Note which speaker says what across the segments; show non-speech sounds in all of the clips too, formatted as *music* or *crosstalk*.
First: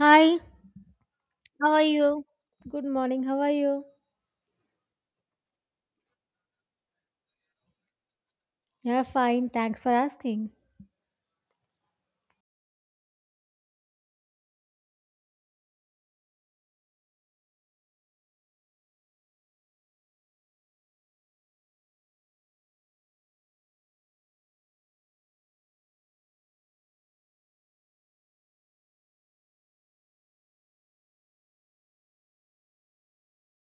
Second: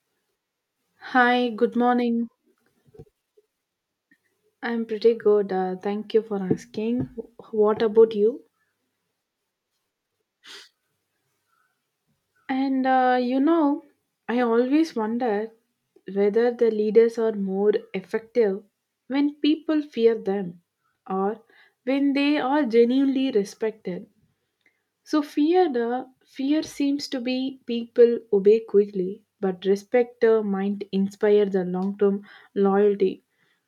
Speaker 1: Hi,
Speaker 2: Hi,
Speaker 1: how
Speaker 2: good
Speaker 1: are you?
Speaker 2: morning.
Speaker 1: Good morning. How are you?
Speaker 2: I'm pretty good. Thank you for asking. What about you?
Speaker 1: Yeah, fine. Thanks for asking.
Speaker 2: And I always wonder whether the leaders are more effective when people fear them, or when they are genuinely respected. So fear the Fear seems to be people obey quickly, but respect might inspire the long-term loyalty.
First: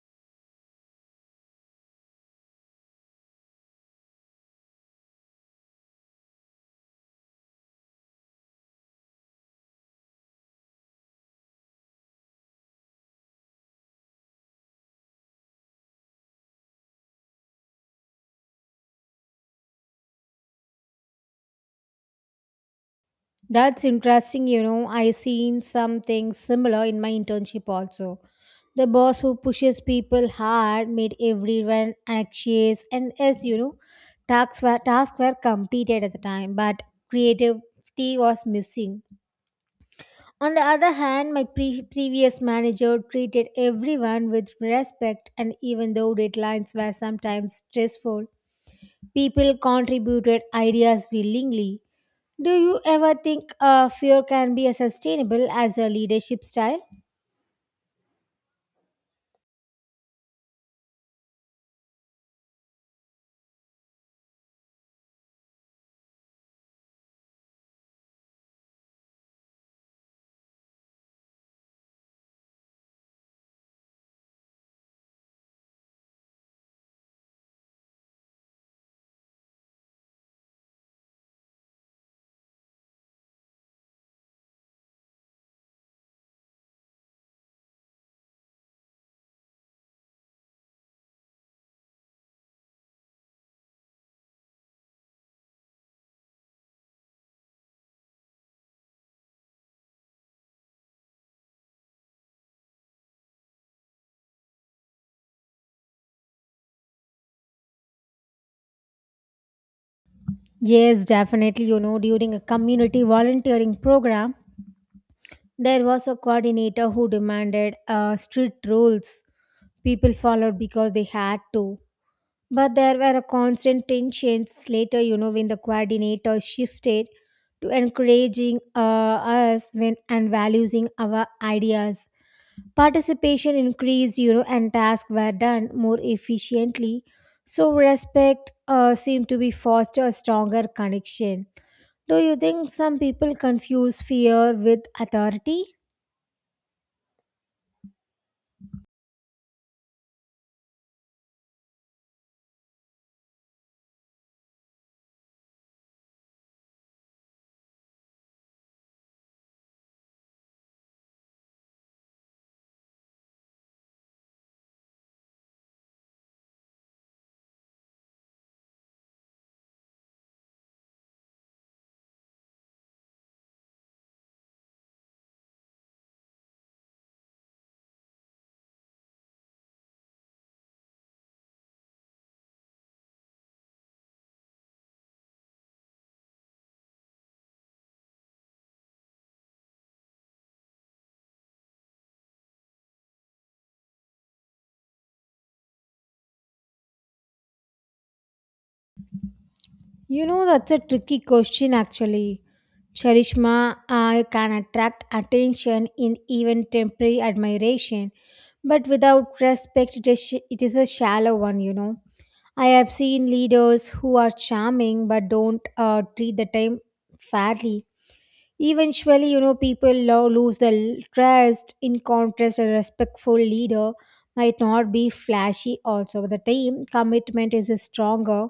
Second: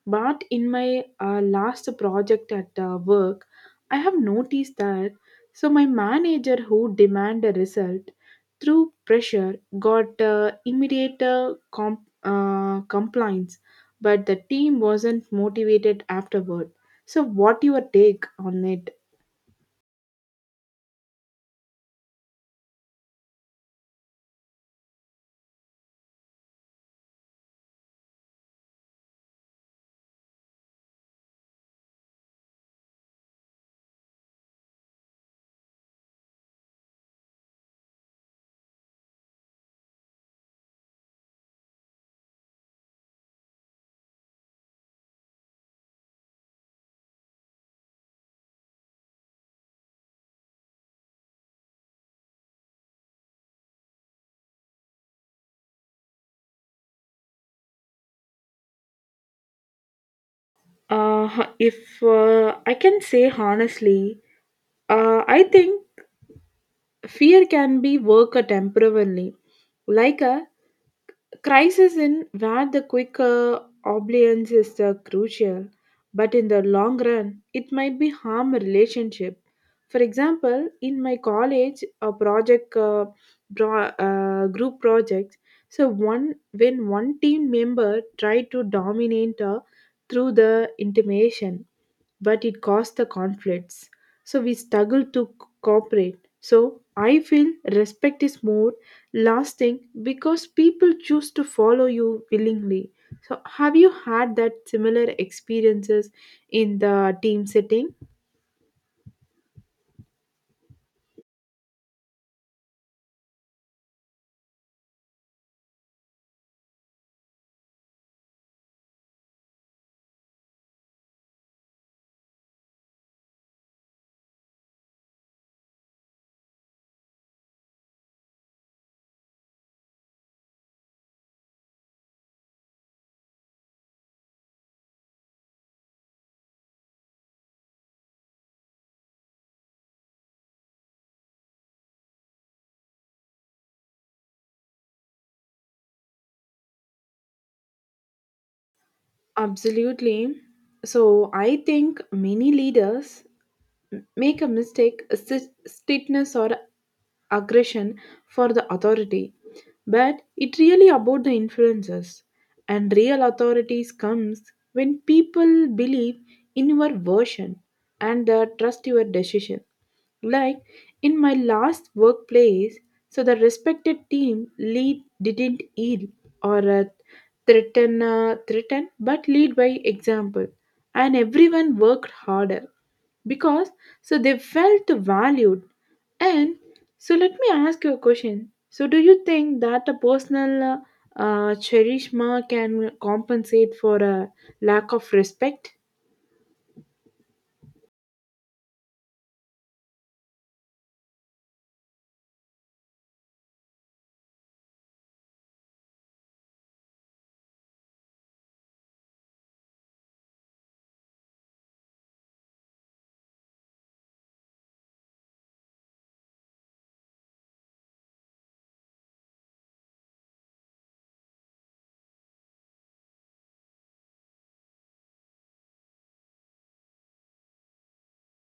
Speaker 2: But in my last project at work, I have noticed that so my manager who demand a result through pressure got immediate compliance, but the team wasn't motivated afterward. So what your take on it?
Speaker 1: That's interesting. You know, I seen something similar in my internship also. The boss who pushes people hard made everyone anxious, and as you know, tasks were completed at the time, but creativity was missing. On the other hand, my previous manager treated everyone with respect, and even though deadlines were sometimes stressful, people contributed ideas willingly. Do you ever think fear can be a sustainable as a leadership style?
Speaker 2: Uh, if I can say honestly, I think fear can be work temporarily, like a crisis in where the quick obedience is crucial, but in the long run, it might be harm a relationship. For example, in my college, a project group project. So one when one team member tried to dominate through the intimation, but it caused the conflicts. So we struggle to cooperate. So I feel respect is more lasting because people choose to follow you willingly. So have you had that similar experiences in the team setting?
Speaker 1: Yes, definitely. You know, during a community volunteering program, there was a coordinator who demanded strict rules. People followed because they had to. But there were a constant tensions later, you know, when the coordinator shifted to encouraging us when and valuing our ideas. Participation increased, you know, and tasks were done more efficiently. So respect seemed to be foster a stronger connection. Do you think some people confuse fear with authority?
Speaker 2: Absolutely. So I think many leaders make a mistake, a stiffness, or aggression for the authority. But it really about the influences. And real authorities comes when people believe in your version and trust your decision. Like in my last workplace, so the respected team lead didn't yield or threaten, but lead by example, and everyone worked harder because so they felt valued. And so let me ask you a question. So do you think that a personal cherishma can compensate for a lack of respect?
Speaker 1: You know, that's a tricky question actually. Charishma can attract attention in even temporary admiration, but without respect, it is a shallow one, you know. I have seen leaders who are charming but don't treat the time fairly. Eventually, you know, people lose the trust. In contrast, a respectful leader might not be flashy, also, but the time commitment is stronger.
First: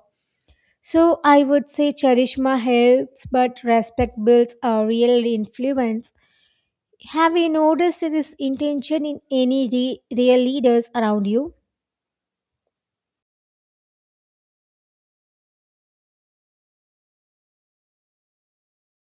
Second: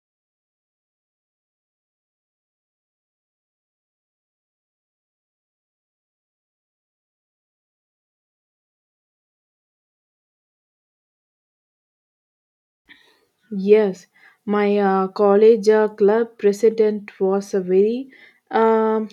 Speaker 1: So, I would say charisma helps, but respect builds a real influence. Have you noticed this intention in any real leaders around you?
Speaker 2: Yes, my college club president was a very um,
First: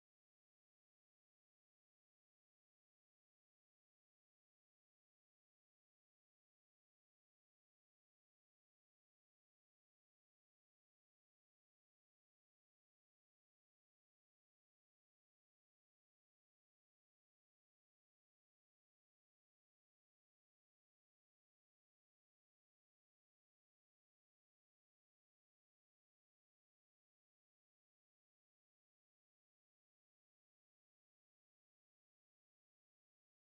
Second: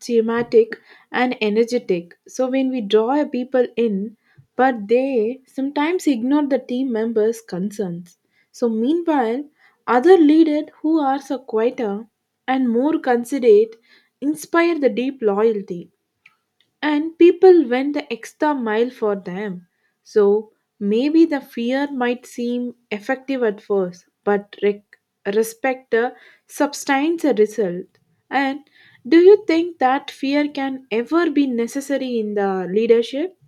Speaker 2: thematic and energetic. So when we draw people in, but they sometimes ignore the team members' concerns. So meanwhile, other leaders who are so quieter and more considerate inspire the deep loyalty, and people went the extra mile for them. So maybe the fear might seem effective at first, but respect the sustains a result. And do you think that fear can ever be necessary in the leadership?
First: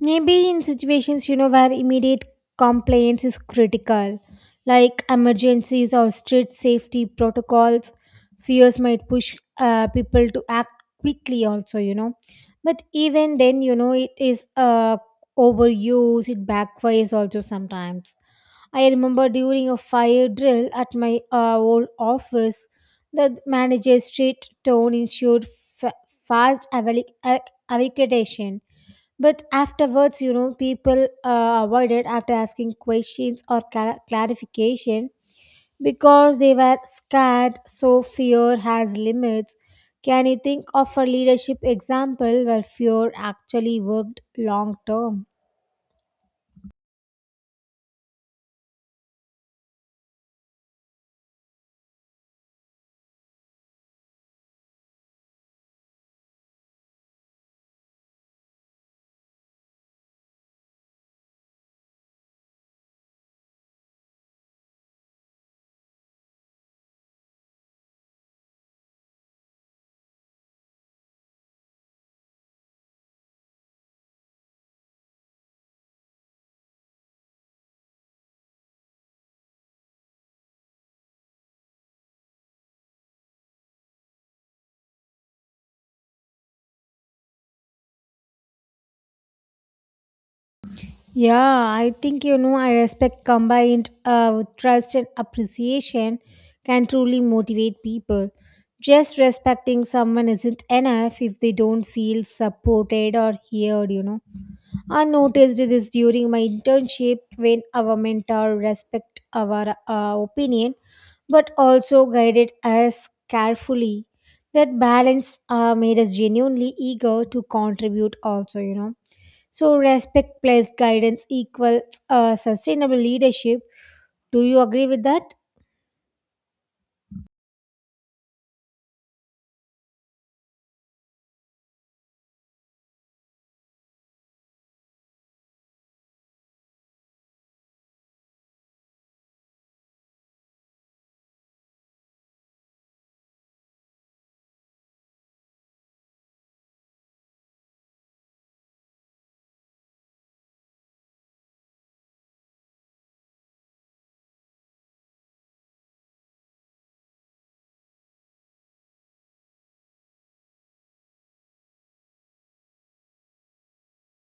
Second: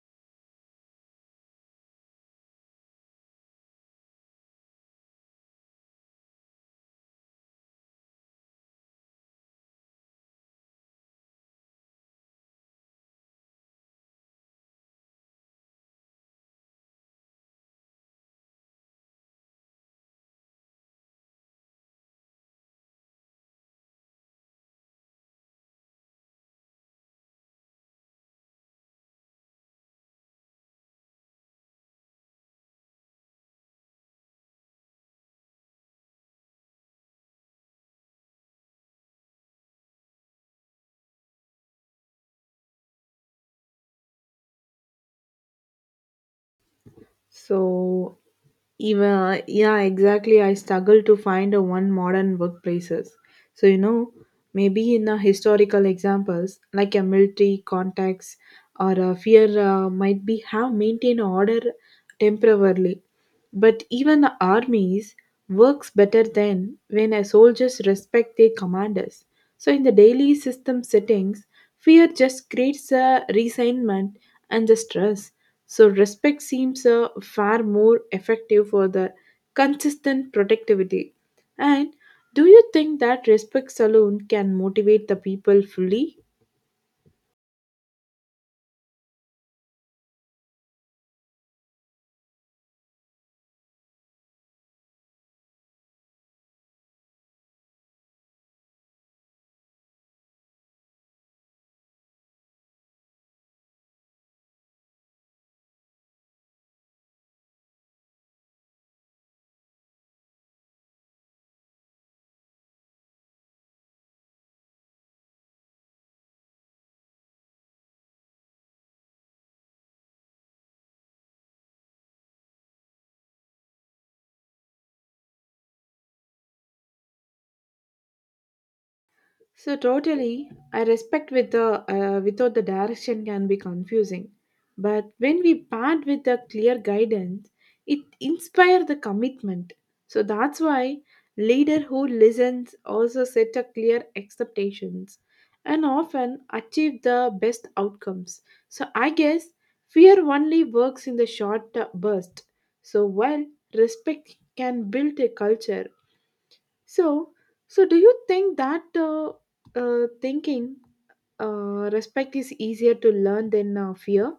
Speaker 1: Maybe in situations, you know, where immediate compliance is critical, like emergencies or strict safety protocols, fears might push people to act quickly, also, you know. But even then, you know, it is overuse, it backfires also sometimes. I remember during a fire drill at my old office, the manager's straight tone ensured fa- fast evacuation but afterwards, you know, people avoided after asking questions or clarification because they were scared. So fear has limits. Can you think of a leadership example where fear actually worked long term?
Speaker 2: So even yeah, exactly. I struggle to find a one modern workplaces. So you know, maybe in a historical examples like a military context or a fear might be have maintained order temporarily, but even armies works better than when a soldiers respect their commanders. So in the daily system settings, fear just creates a resentment and the stress. So respect seems far more effective for the consistent productivity. And do you think that respect alone can motivate the people fully?
Speaker 1: Yeah, I think you know, I respect combined with trust and appreciation can truly motivate people. Just respecting someone isn't enough if they don't feel supported or heard, you know. I noticed this during my internship when our mentor respect our opinion but also guided us carefully. That balance made us genuinely eager to contribute also, you know. So respect plus guidance equals sustainable leadership. Do you agree with that?
Speaker 2: So totally, I respect with the without the direction can be confusing, but when we part with a clear guidance, it inspire the commitment. So that's why leader who listens also set a clear expectations and often achieve the best outcomes. So I guess fear only works in the short burst. So while respect can build a culture so, so do you think that thinking respect is easier to learn than fear?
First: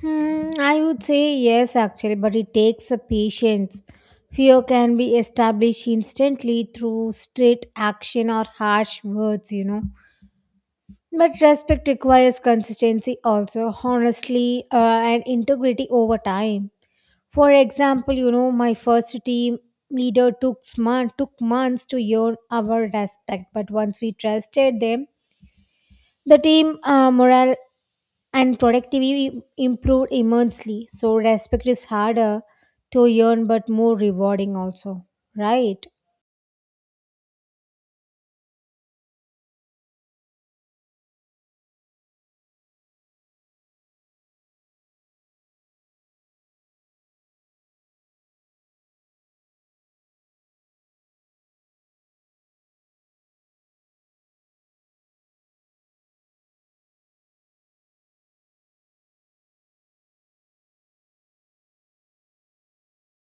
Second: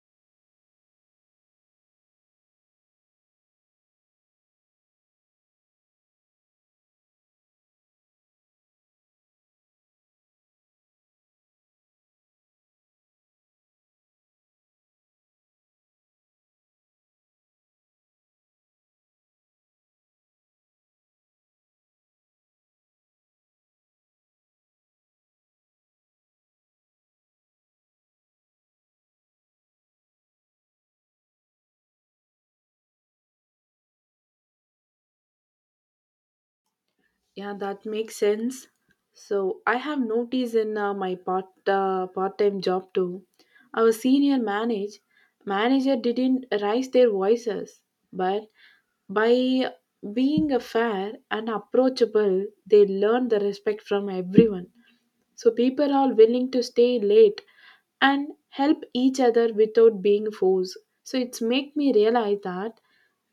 Speaker 1: I would say yes, actually, but it takes a patience. Fear can be established instantly through straight action or harsh words, you know. But respect requires consistency also, honestly, and integrity over time. For example, you know, my first team leader took months to earn our respect, but once we trusted them, the team morale and productivity improved immensely. So respect is harder to earn but more rewarding also, right?
Speaker 2: Yeah, that makes sense. So I have noticed in my part-time job too. Our senior manager didn't raise their voices, but by being fair and approachable, they learned the respect from everyone. So people are willing to stay late and help each other without being forced. So it's make me realize that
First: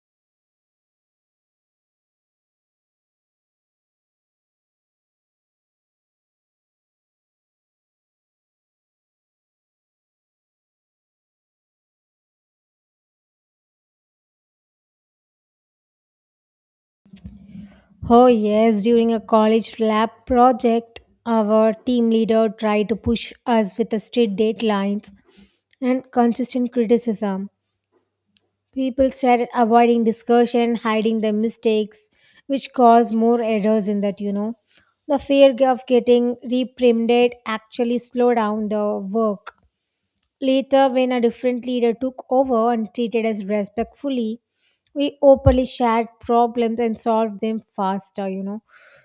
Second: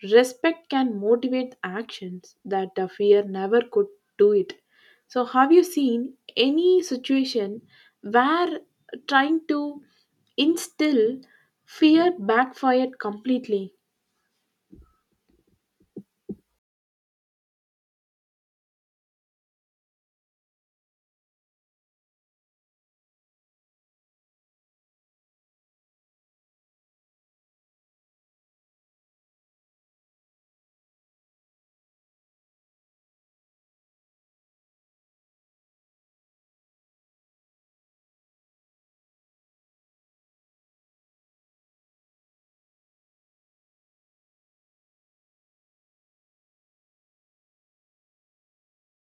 Speaker 2: respect can motivate actions that the fear never could do it. So have you seen any situation where trying to instill fear backfired completely?
Speaker 1: Oh yes, during a college lab project, our team leader tried to push us with the strict deadlines and consistent criticism. People started avoiding discussion, hiding their mistakes, which caused more errors in that, you know. The fear of getting reprimanded actually slowed down the work. Later, when a different leader took over and treated us respectfully, we openly shared problems and solved them faster, you know.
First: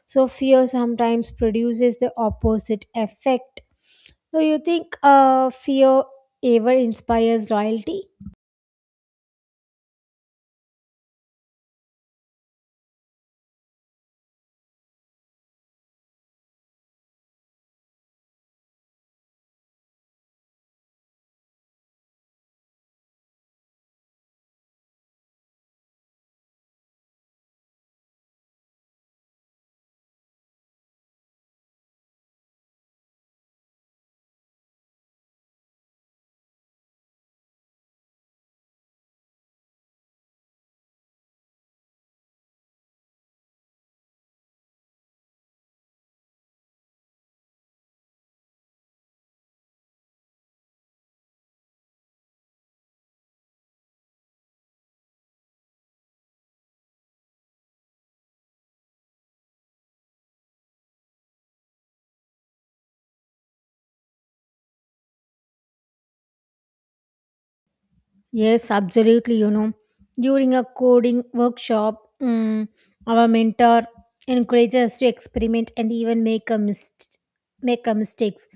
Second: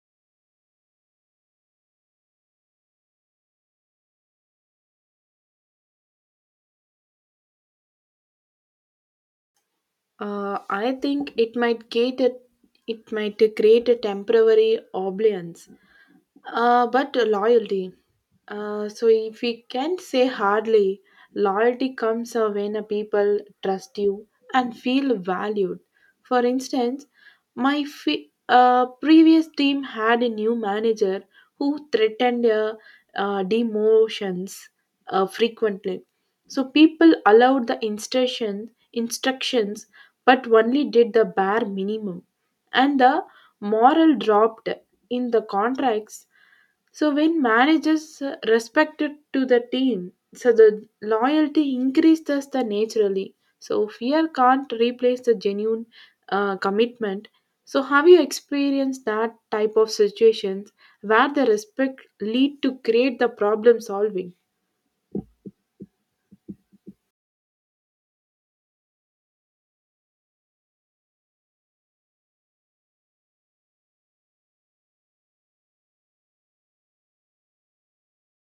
Speaker 1: So, fear sometimes produces the opposite effect. Do you think fear ever inspires loyalty?
Speaker 2: I think it might create a temporary oblivion. But loyalty. So if we can say hardly, loyalty comes when a people trust you and feel valued. For instance, my previous team had a new manager who threatened demotions frequently. So people allowed the instructions, but only did the bare minimum, and the moral dropped in the contracts. So when managers respect it to the team, so the loyalty increases the naturally. So fear can't replace the genuine commitment. So have you experienced that type of situations where the respect lead to create the problem solving?
Speaker 1: Yes, absolutely. You know, during a coding workshop, our mentor encourages us to experiment and even make a mistakes.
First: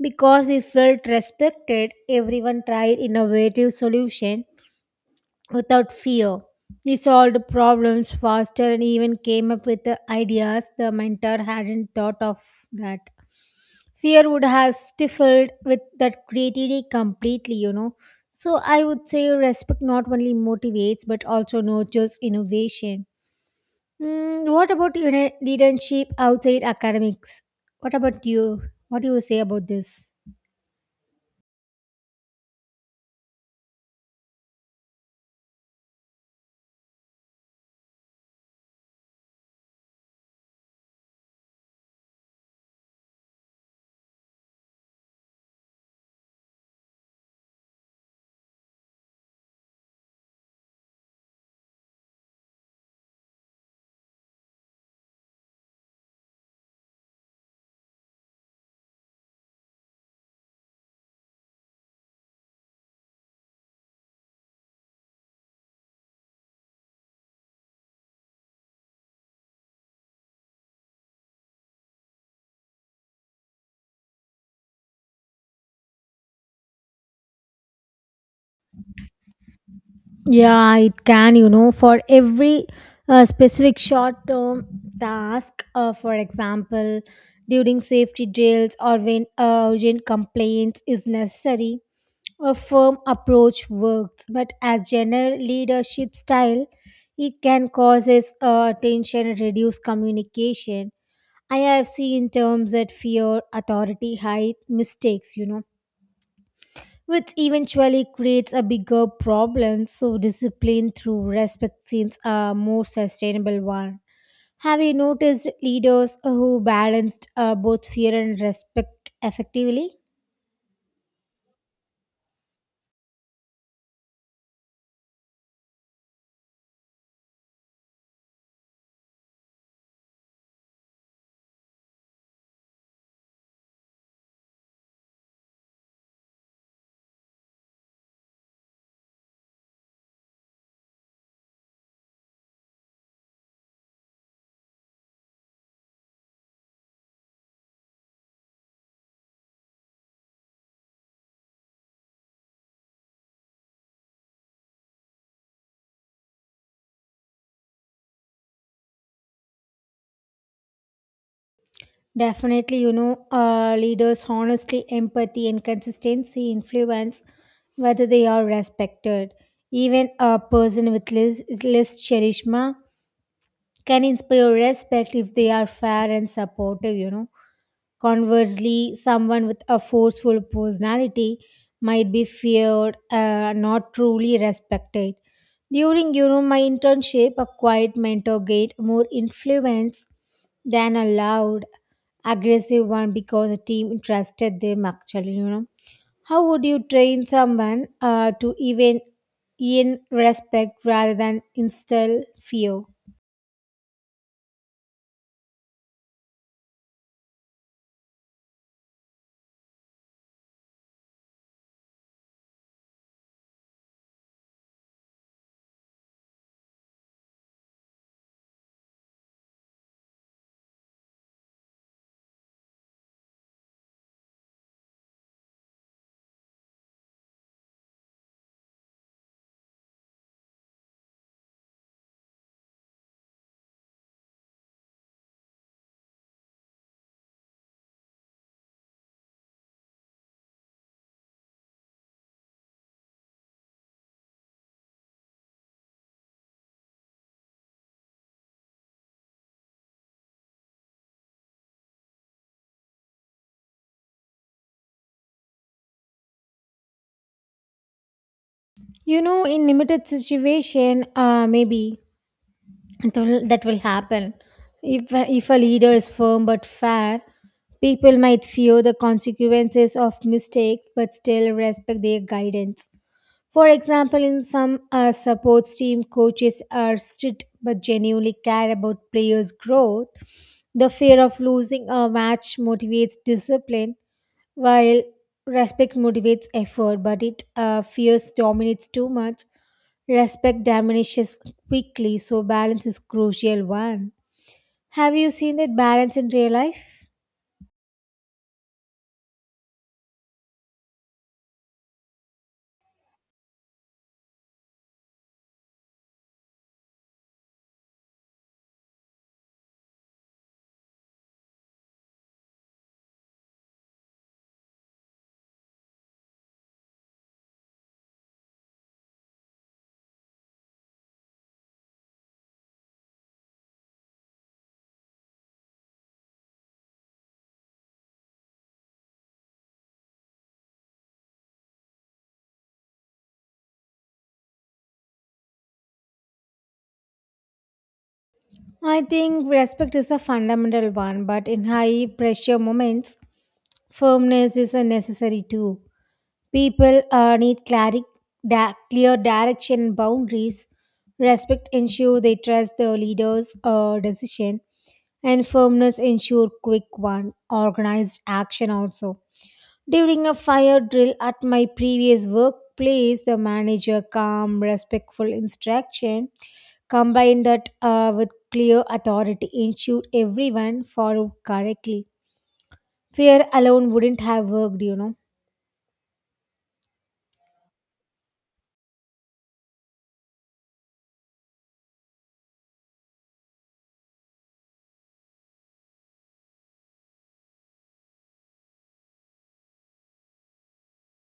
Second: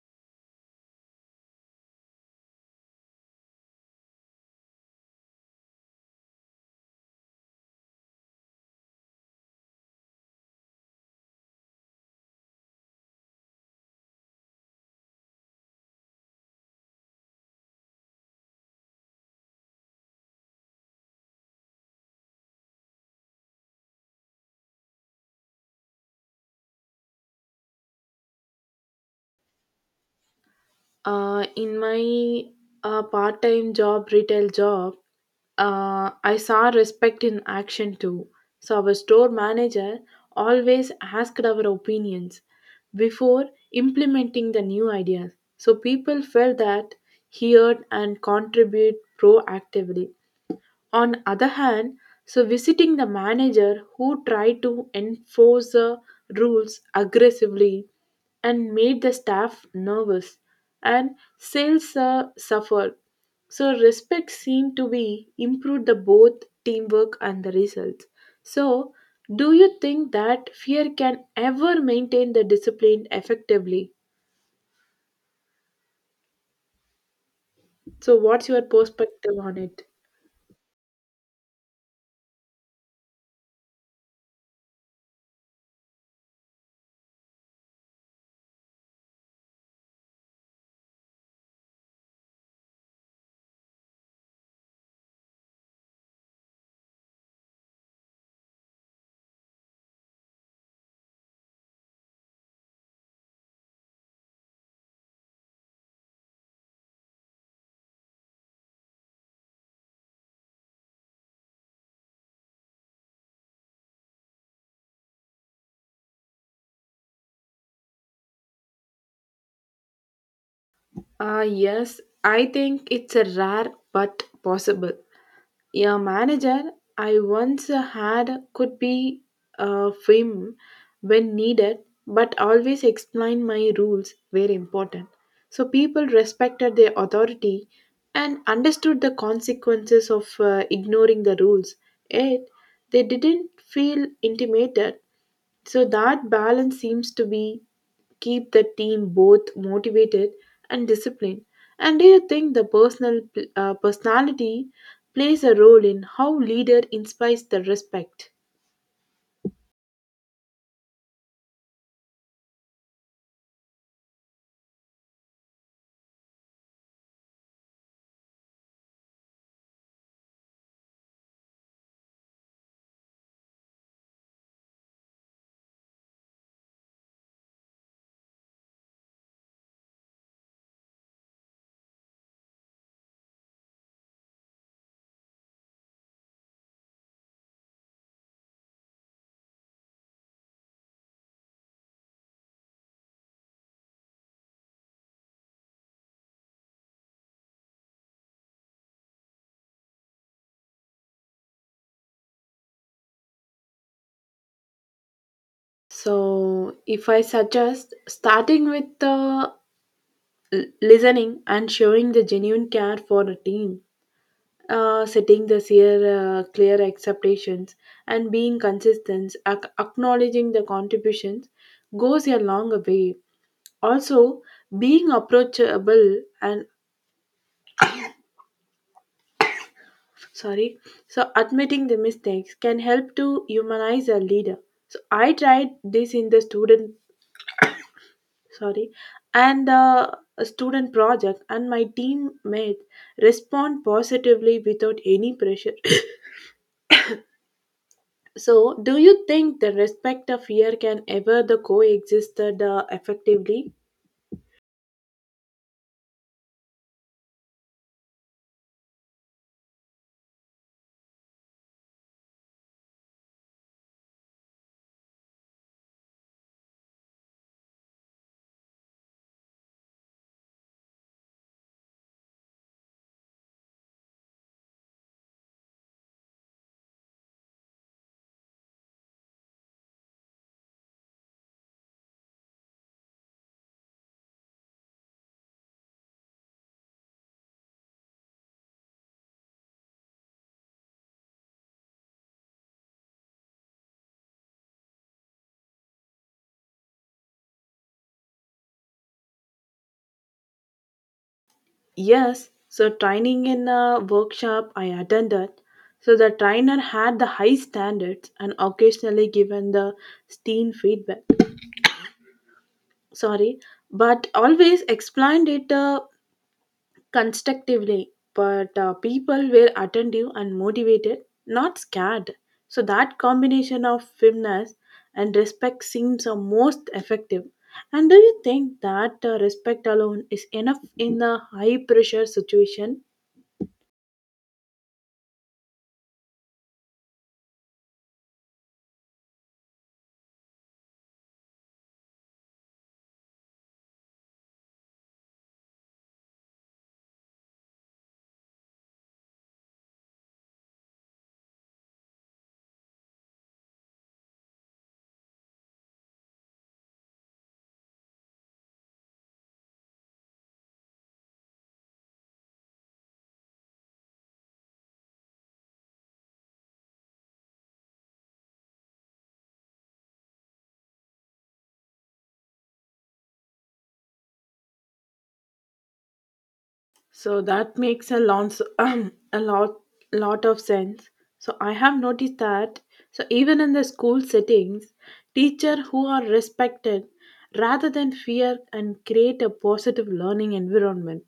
Speaker 1: Because we felt respected, everyone tried innovative solution without fear. We solved problems faster and even came up with the ideas the mentor hadn't thought of that fear would have stifled with that creativity completely, you know. So I would say respect not only motivates but also nurtures innovation. What about, you know, leadership outside academics? What about you? What do you say about this?
Speaker 2: In my part-time job, retail job, I saw respect in action too. So our store manager always asked our opinions before implementing the new ideas. So people felt that he heard and contribute proactively. On other hand, so visiting the manager who tried to enforce the rules aggressively and made the staff nervous and sales suffered. So respect seemed to be improved the both teamwork and the results. So do you think that fear can ever maintain the discipline effectively? So what's your perspective on it?
Speaker 1: Yeah, it can, you know, for every specific short term task, for example, during safety drills or when urgent complaints is necessary, a firm approach works. But as general leadership style, it can causes tension and reduce communication. I have seen terms that fear, authority, hide mistakes, you know, which eventually creates a bigger problem. So, discipline through respect seems a more sustainable one. Have you noticed leaders who balanced both fear and respect effectively?
Speaker 2: Ah, yes, I think it's a rare but possible. A manager I once had could be firm when needed, but always explained my rules were important. So people respected their authority and understood the consequences of ignoring the rules. Yet they didn't feel intimidated, so that balance seems to be keep the team both motivated and disciplined. And do you think the personality plays a role in how leader inspires the respect?
Speaker 1: Definitely, you know, leaders honestly, empathy, and consistency influence whether they are respected. Even a person with less charisma can inspire respect if they are fair and supportive, you know. Conversely, someone with a forceful personality might be feared and not truly respected. During, you know, my internship, a quiet mentor gained more influence than a loud, aggressive one because the team trusted them actually, you know. How would you train someone to even in respect rather than instill fear?
Speaker 2: So, if I suggest starting with the listening and showing the genuine care for the team, setting the clear expectations and being consistent, acknowledging the contributions goes a long way. Also, being approachable and sorry, so admitting the mistakes can help to humanize a leader. So I tried this in the sorry and the student project, and my teammates respond positively without any pressure. *coughs* So, do you think the respect of fear can ever the coexisted effectively?
Speaker 1: You know, in limited situation, maybe that will happen. If a leader is firm but fair, people might fear the consequences of mistakes but still respect their guidance. For example, in some supports team, coaches are strict but genuinely care about players' growth. The fear of losing a match motivates discipline, while respect motivates effort. But it fears dominates too much. Respect diminishes quickly, so balance is crucial one. Have you seen that balance in real life?
Speaker 2: Yes, so training in a workshop I attended. So the trainer had the high standards and occasionally given the steam feedback. Sorry, but always explained it constructively. But people were attentive and motivated, not scared. So that combination of firmness and respect seems the most effective. And do you think that respect alone is enough in a high pressure situation?
Speaker 1: I think respect is a fundamental one, but in high pressure moments, firmness is a necessary too. People need clear direction and boundaries. Respect ensure they trust their leaders' decision, and firmness ensure quick one organized action also. During a fire drill at my previous workplace, the manager calm, respectful instruction combined that with clear authority ensured everyone followed correctly. Fear alone wouldn't have worked, you know.
Speaker 2: So that makes a lot, *clears throat* a lot, lot of sense. So I have noticed that. So even in the school settings, teachers who are respected, rather than fear, and create a positive learning environment.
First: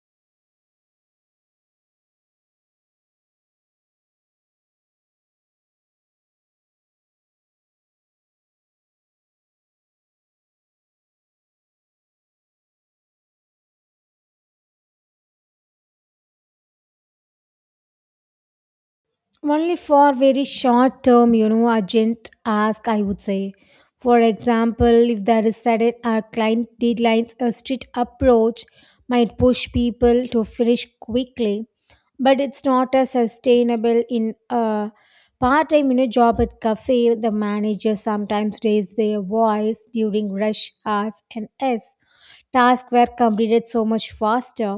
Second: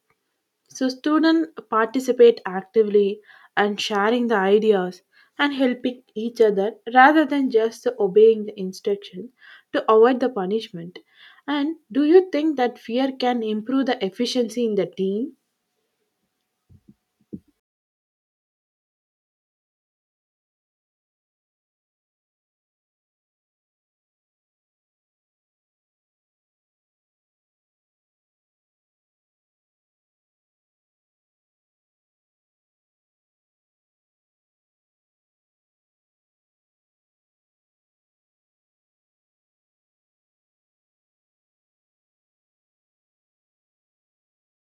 Speaker 2: So students participate actively and sharing the ideas and helping each other rather than just obeying the instruction to avoid the punishment. And do you think that fear can improve the efficiency in the team?
Speaker 1: Only for very short term, you know, urgent ask, I would say. For example, if there is sudden or client deadlines, a strict approach might push people to finish quickly, but it's not as sustainable in a part-time, you know, job at cafe. The manager sometimes raise their voice during rush hours and s tasks were completed so much faster.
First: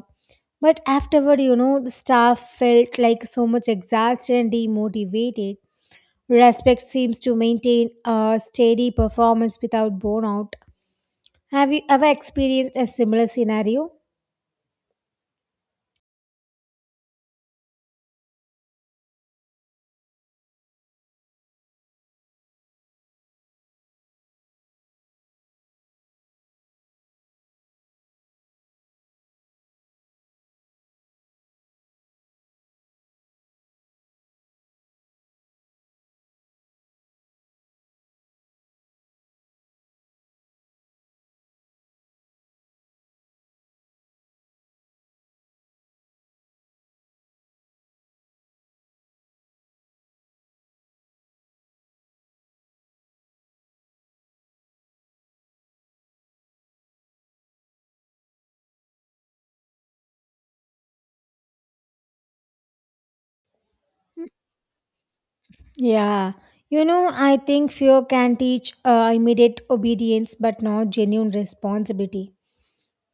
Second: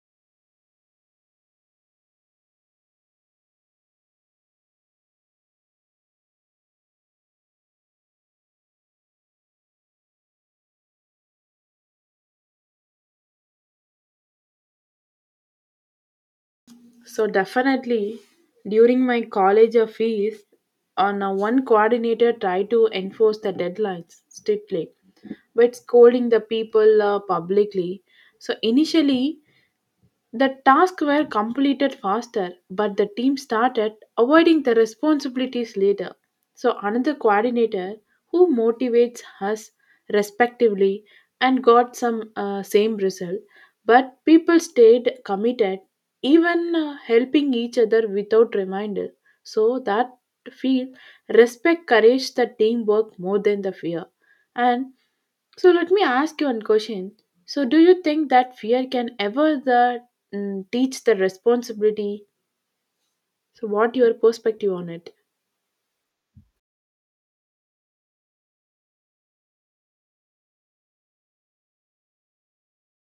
Speaker 1: But afterward, you know, the staff felt like so much exhausted and demotivated. Respect seems to maintain a steady performance without burnout. Have you ever experienced a similar scenario?
Speaker 2: So definitely, during my college fees, on one coordinator tried to enforce the deadlines strictly, but scolding the people publicly. So initially, the tasks were completed faster, but the team started avoiding the responsibilities later. So, another coordinator who motivates us respectively and got some same result, but people stayed committed, even helping each other without reminder. So, that feel respect courage the teamwork more than the fear, and so let me ask you one question. So do you think that fear can ever the teach the responsibility? So what your perspective on it?
Speaker 1: Yeah. You know, I think fear can teach immediate obedience but not genuine responsibility.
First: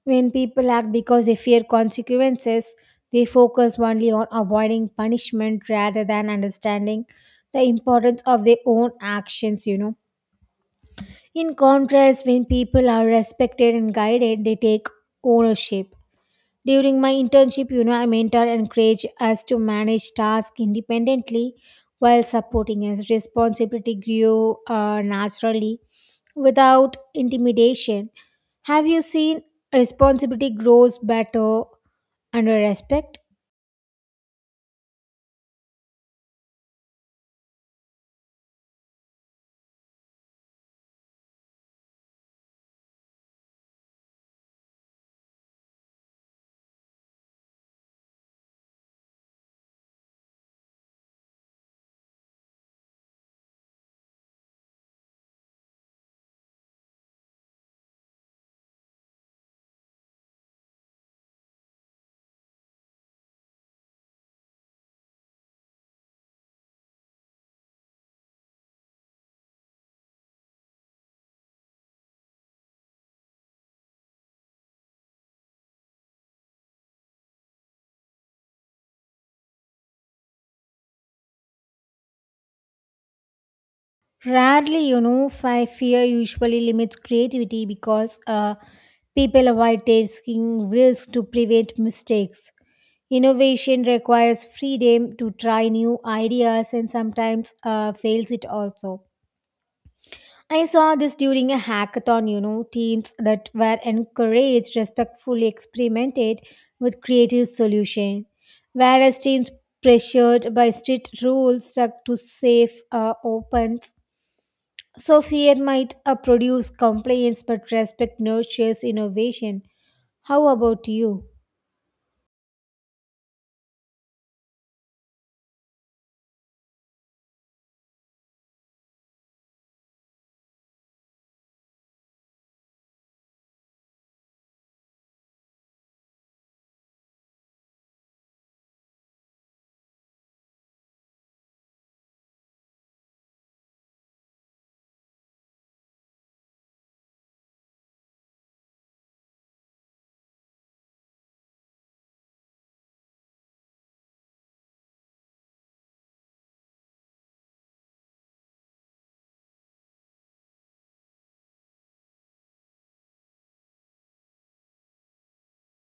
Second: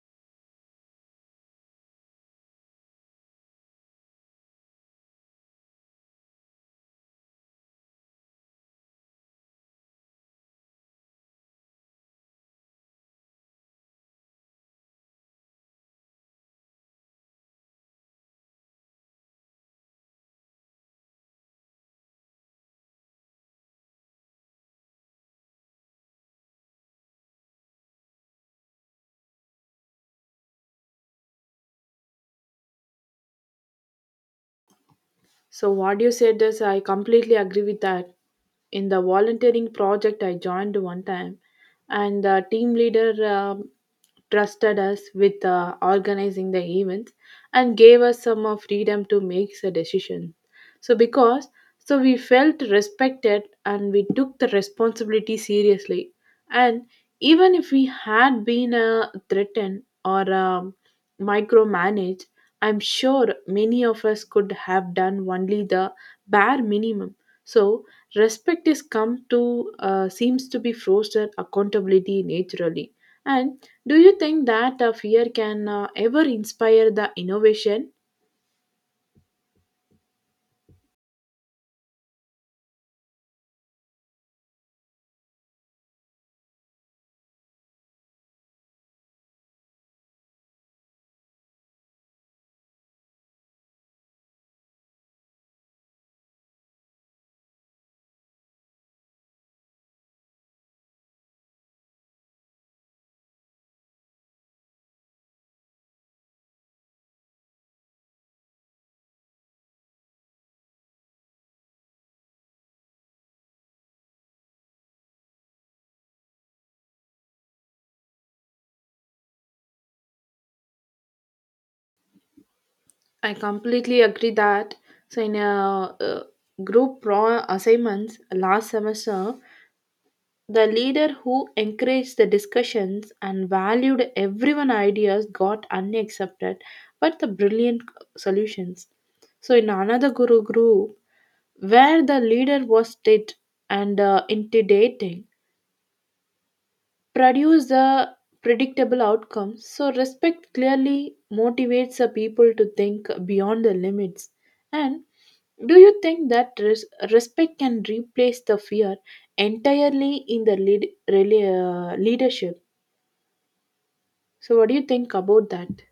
Speaker 1: When people act because they fear consequences, they focus only on avoiding punishment rather than understanding the importance of their own actions, you know. In contrast, when people are respected and guided, they take ownership. During my internship, you know, I mentor and encourage us to manage tasks independently while supporting us. Responsibility grew naturally without intimidation. Have you seen responsibility grows better under respect?
Speaker 2: So what you said is I completely agree with that. In the volunteering project I joined one time, and the team leader trusted us with organizing the events and gave us some freedom to make a decision. So because so we felt respected and we took the responsibility seriously, and even if we had been threatened or micromanaged, I'm sure many of us could have done only the bare minimum. So respect is come to seems to be foster accountability naturally. And do you think that a fear can ever inspire the innovation?
Speaker 1: Rarely, you know, fear usually limits creativity because people avoid taking risks to prevent mistakes. Innovation requires freedom to try new ideas and sometimes fails it also. I saw this during a hackathon, you know, teams that were encouraged respectfully experimented with creative solutions, whereas teams pressured by strict rules stuck to safe opens. So fear might produce compliance, but respect nurtures innovation. How about you?
Speaker 2: I completely agree that so in a group pro assignments last semester, the leader who encouraged the discussions and valued everyone's ideas got unaccepted but the brilliant solutions. So in another guru group where the leader was tit and intimidating, produce the predictable outcome. So, respect clearly motivates the people to think beyond the limits. And do you think that respect can replace the fear entirely in the leadership? So, what do you think about that?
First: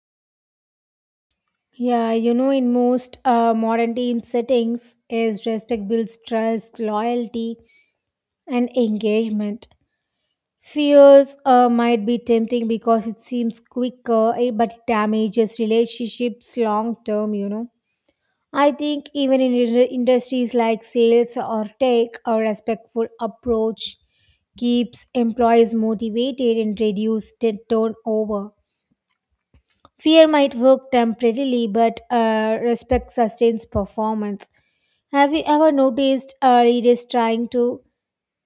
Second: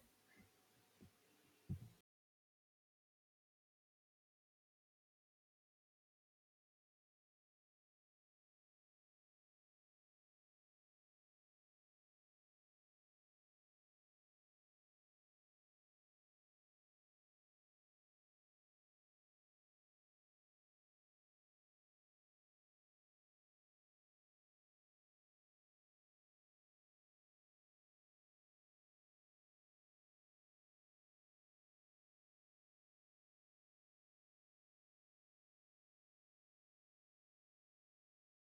Speaker 1: Yeah, you know, in most modern team settings, is respect builds trust, loyalty, and engagement. Fears might be tempting because it seems quicker, eh, but it damages relationships long term, you know. I think even in industries like sales or tech, a respectful approach keeps employees motivated and reduces turnover. Fear might work temporarily, but respect sustains performance. Have you ever noticed leaders trying to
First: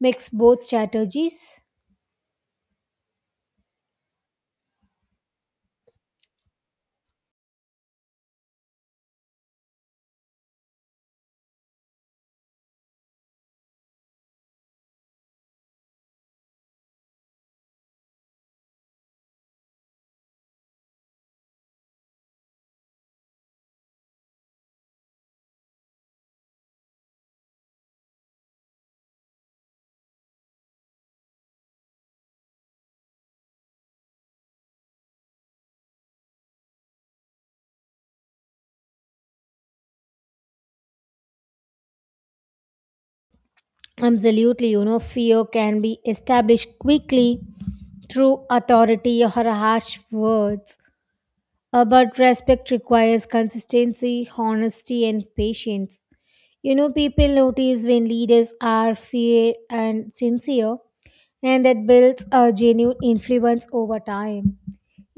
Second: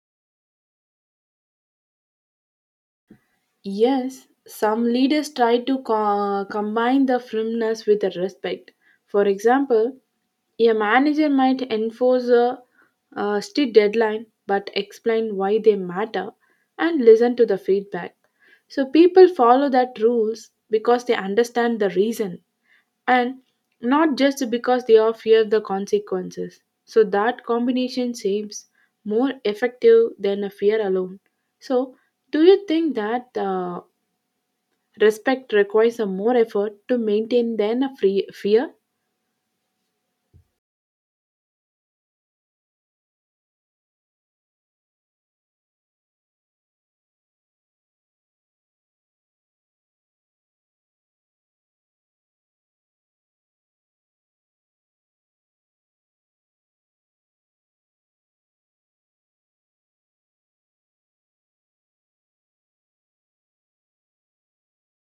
Speaker 1: mix both strategies?
Speaker 2: Yes, some leaders try to combine the firmness with the respect. For example, a manager might strict deadline but explain why they matter and listen to the feedback. So people follow that rules because they understand the reason and not just because they are fear the consequences. So that combination seems more effective than a fear alone. So, do you think that respect requires a more effort to maintain than a free fear?
Speaker 1: Absolutely, you know, fear can be established quickly through authority or harsh words. But respect requires consistency, honesty, and patience. You know, people notice when leaders are fair and sincere, and that builds a genuine influence over time.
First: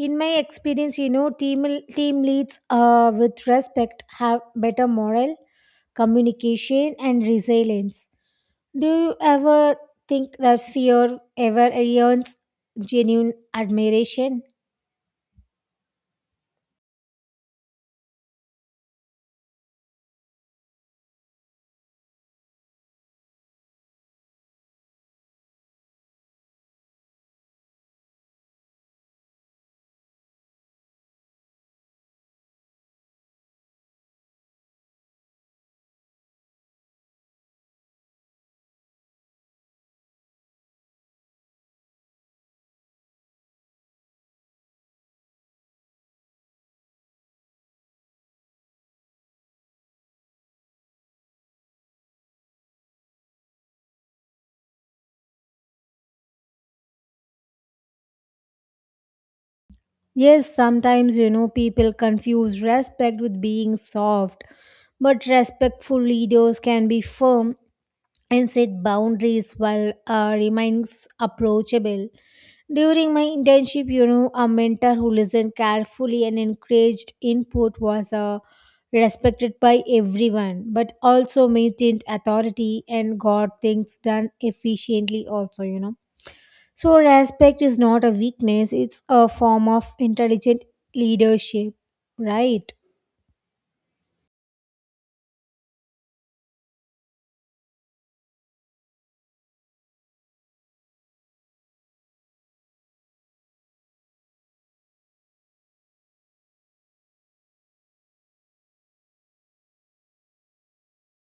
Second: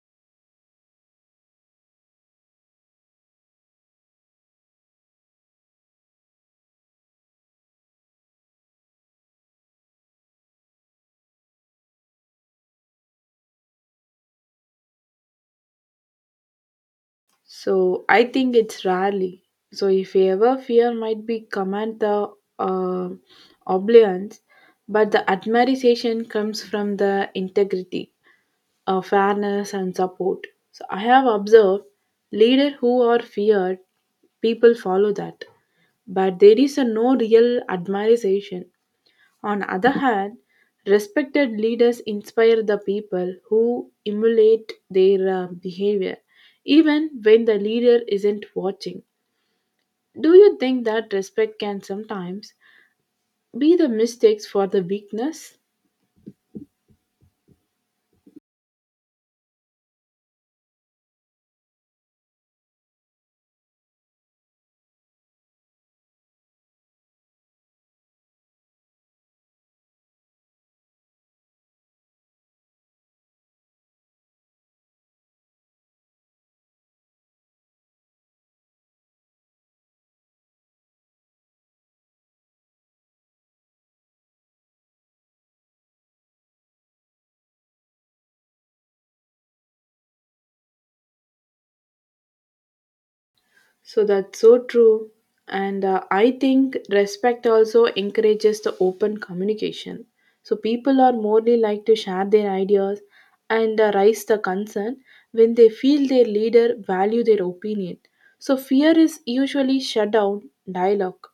Speaker 1: In my experience, you know, team leads with respect have better morale, communication, and resilience. Do you ever think that fear ever earns genuine admiration?
Speaker 2: So, I think it's rarely. So, if ever fear might be command the uh, obliance, but the admiration comes from the integrity, fairness, and support. So I have observed leaders who are feared, people follow that. But there is a no real admiration. On other hand, respected leaders inspire the people who emulate their behavior, even when the leader isn't watching. Do you think that respect can sometimes be the mistakes for the weakness?
Speaker 1: Yes, sometimes, you know, people confuse respect with being soft, but respectful leaders can be firm and set boundaries while remaining approachable. During my internship, you know, a mentor who listened carefully and encouraged input was respected by everyone, but also maintained authority and got things done efficiently, also, you know. So, respect is not a weakness, it's a form of intelligent leadership, right?
Speaker 2: So that's so true. And I think respect also encourages the open communication. So people are more likely to share their ideas and raise the concern when they feel their leader value their opinion. So fear is usually shut down dialogue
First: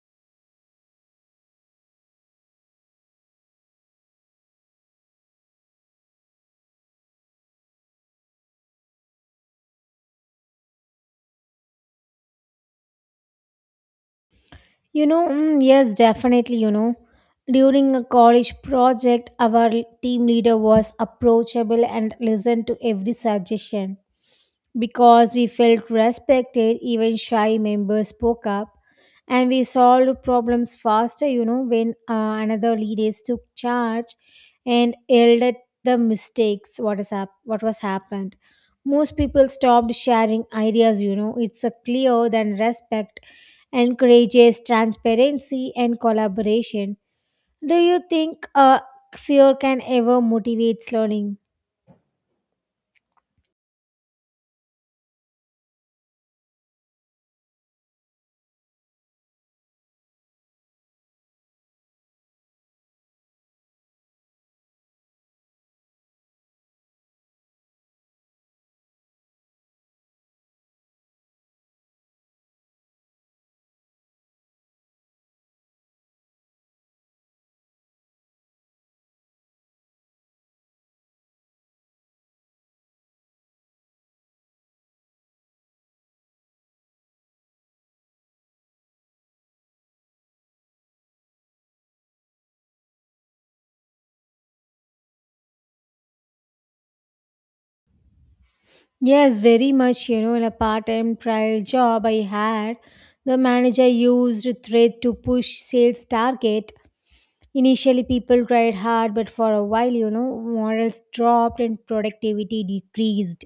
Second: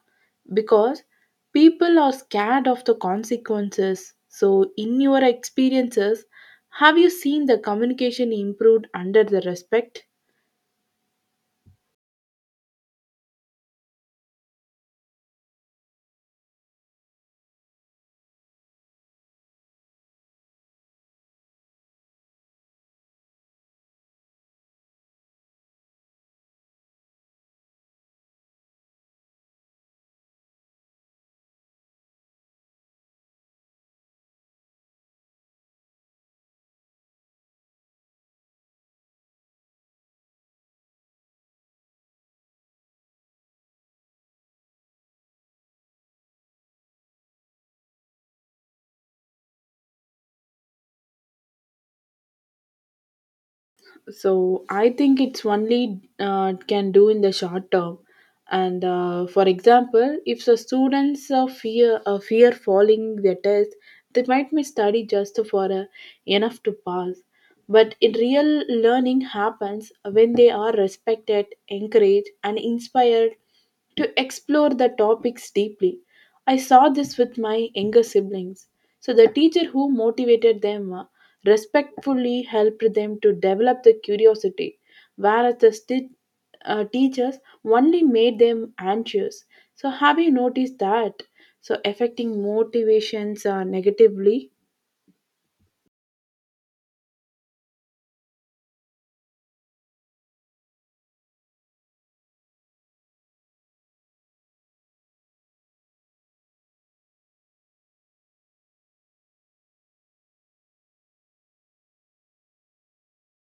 Speaker 2: because people are scared of the consequences. So in your experiences, have you seen the communication improved under the respect?
Speaker 1: You know, yes, definitely. You know, during a college project, our team leader was approachable and listened to every suggestion. Because we felt respected, even shy members spoke up and we solved problems faster. You know, when another leaders took charge and yelled at the mistakes, what was happened. Most people stopped sharing ideas. You know, it's a clear than respect encourages transparency and collaboration. Do you think fear can ever motivate learning?
Speaker 2: So I think it's only can do in the short term. And for example, if the students are fear falling their test, they might miss study just for enough to pass. But in real learning happens when they are respected, encouraged, and inspired to explore the topics deeply. I saw this with my younger siblings. So the teacher who motivated them respectfully helped them to develop the curiosity, whereas the teachers only made them anxious. So, have you noticed that? So, affecting motivations negatively.
Speaker 1: Yes, very much. You know, in a part time trial job I had, the manager used threat to push sales target. Initially, people tried hard, but for a while, you know, morals dropped and productivity decreased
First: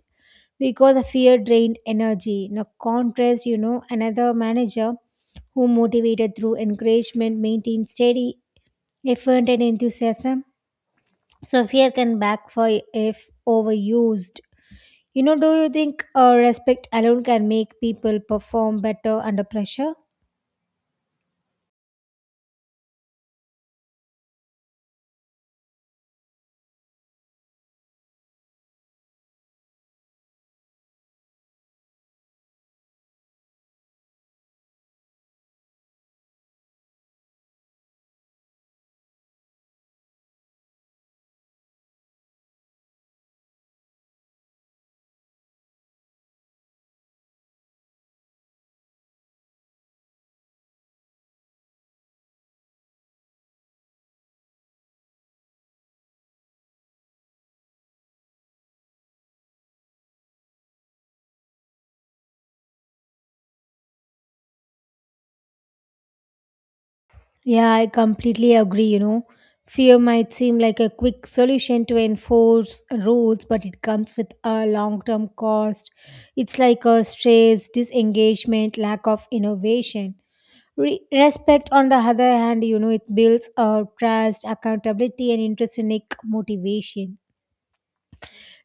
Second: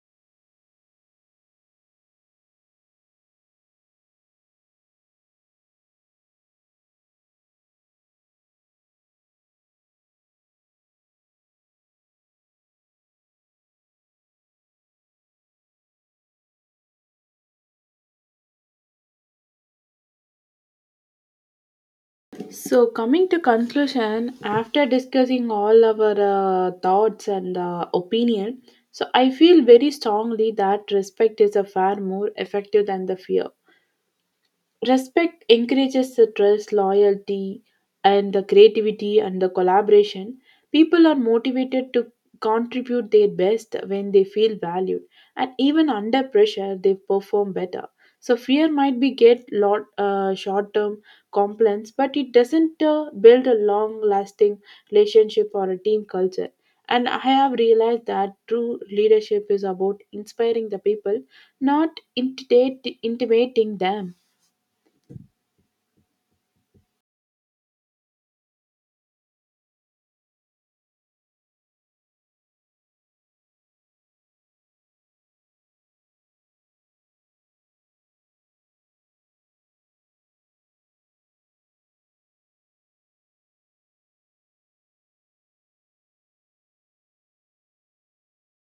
Speaker 1: because the fear drained energy. In a contrast, you know, another manager who motivated through encouragement maintained steady effort and enthusiasm. So, fear can backfire if overused. You know, do you think respect alone can make people perform better under pressure?
Speaker 2: So, coming to conclusion, after discussing all our thoughts and opinion, so I feel very strongly that respect is a far more effective than the fear. Respect encourages the trust, loyalty, and the creativity and the collaboration. People are motivated to contribute their best when they feel valued, and even under pressure, they perform better. So fear might be get lot short-term complaints, but it doesn't build a long-lasting relationship or a team culture. And I have realized that true leadership is about inspiring the people, not intimidating them.
Speaker 1: Yeah, I completely agree. You know, fear might seem like a quick solution to enforce rules, but it comes with a long term cost. It's like a stress, disengagement, lack of innovation. Respect, on the other hand, you know, it builds trust, accountability, and intrinsic motivation.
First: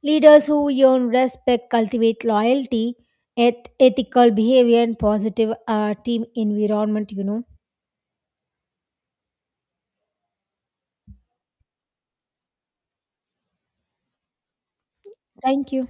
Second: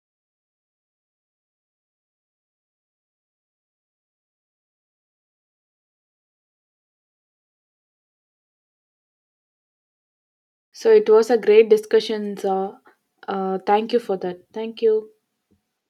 Speaker 1: Leaders who earn respect cultivate loyalty, ethical behavior, and positive team environment, you know.
Speaker 2: So it was a great discussion. Thank you for that. Thank you.
Speaker 1: Thank you.